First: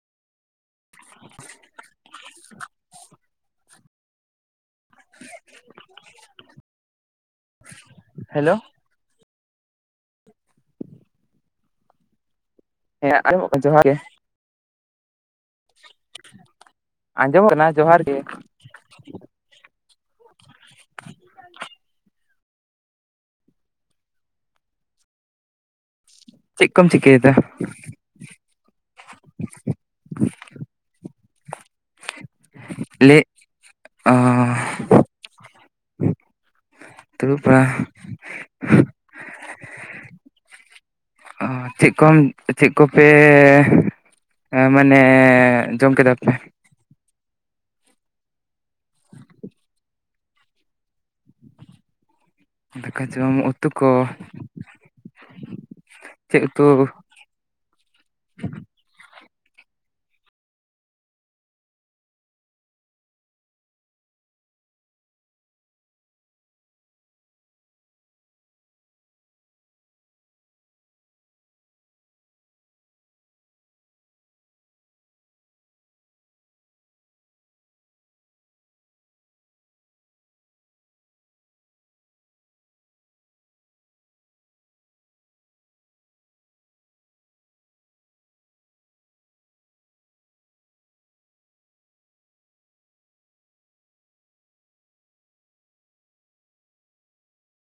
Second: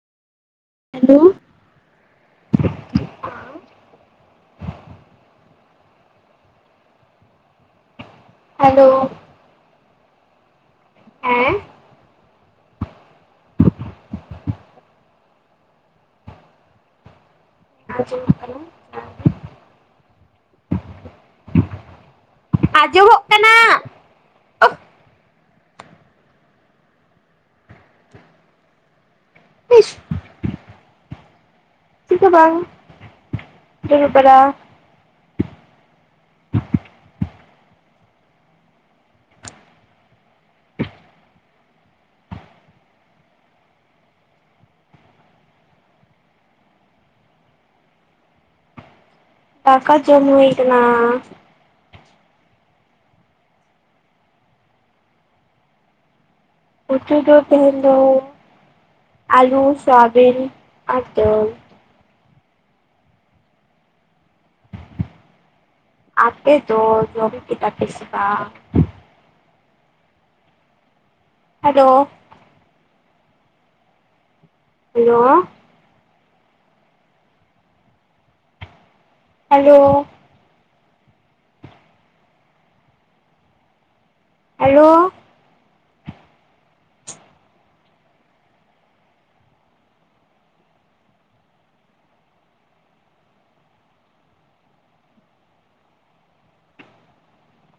Hello, [inaudible] hello, hello, ᱮᱸ ᱦᱮᱸ ᱟᱸᱚᱢᱚᱜ ᱠᱟᱱ ᱡᱚᱦᱟᱨ ᱜᱮ᱾ ᱟᱸᱡᱚᱢ ᱠᱟᱱᱟ? ᱡᱚᱦᱟᱨ ᱜᱮ [inaudible] ᱟᱸᱡᱚᱢᱚᱜ ᱠᱟᱱᱟ ᱪᱮᱜ ᱠᱚᱢ ᱪᱤᱠᱟᱹᱭ ᱫᱟ? ᱤᱥ ᱪᱮᱜ ᱜᱮ ᱵᱟᱝ ᱞᱟᱹᱭ ᱫᱩᱲᱩᱵ ᱵᱟᱲᱟ। ᱫᱩᱨᱩᱵ ᱵᱟᱲᱟ? ᱚ ᱪᱮᱜ ᱠᱚᱢ ᱪᱮᱜ ᱠᱚᱯᱮ? ᱮ ᱢᱟᱱᱮ ᱡᱚᱢ ᱠᱮᱫᱟ ᱯᱮ? ᱫᱟᱠᱟ ᱡᱚᱢ ᱦᱩᱭ ᱟᱠᱟᱱᱟ। ᱫᱟᱠᱟ ᱡᱚᱢ ᱩᱛᱩ ᱠᱚ ᱪᱮᱜ ᱩᱛᱩ? ᱩᱛᱩ ᱫᱚ ᱛᱮᱦᱮᱧ ᱫᱚ ᱟᱹᱞᱩ ᱥᱚᱣᱟᱵᱤᱱ ᱟᱨ ᱫᱟᱹᱞ। ᱟᱯᱮ ᱫᱚ ᱡᱚᱢ ᱠᱮᱫᱟ ᱯᱮᱥᱮ ᱵᱟᱝ? ᱦᱮᱞᱳ᱾ Hello, hello, hello,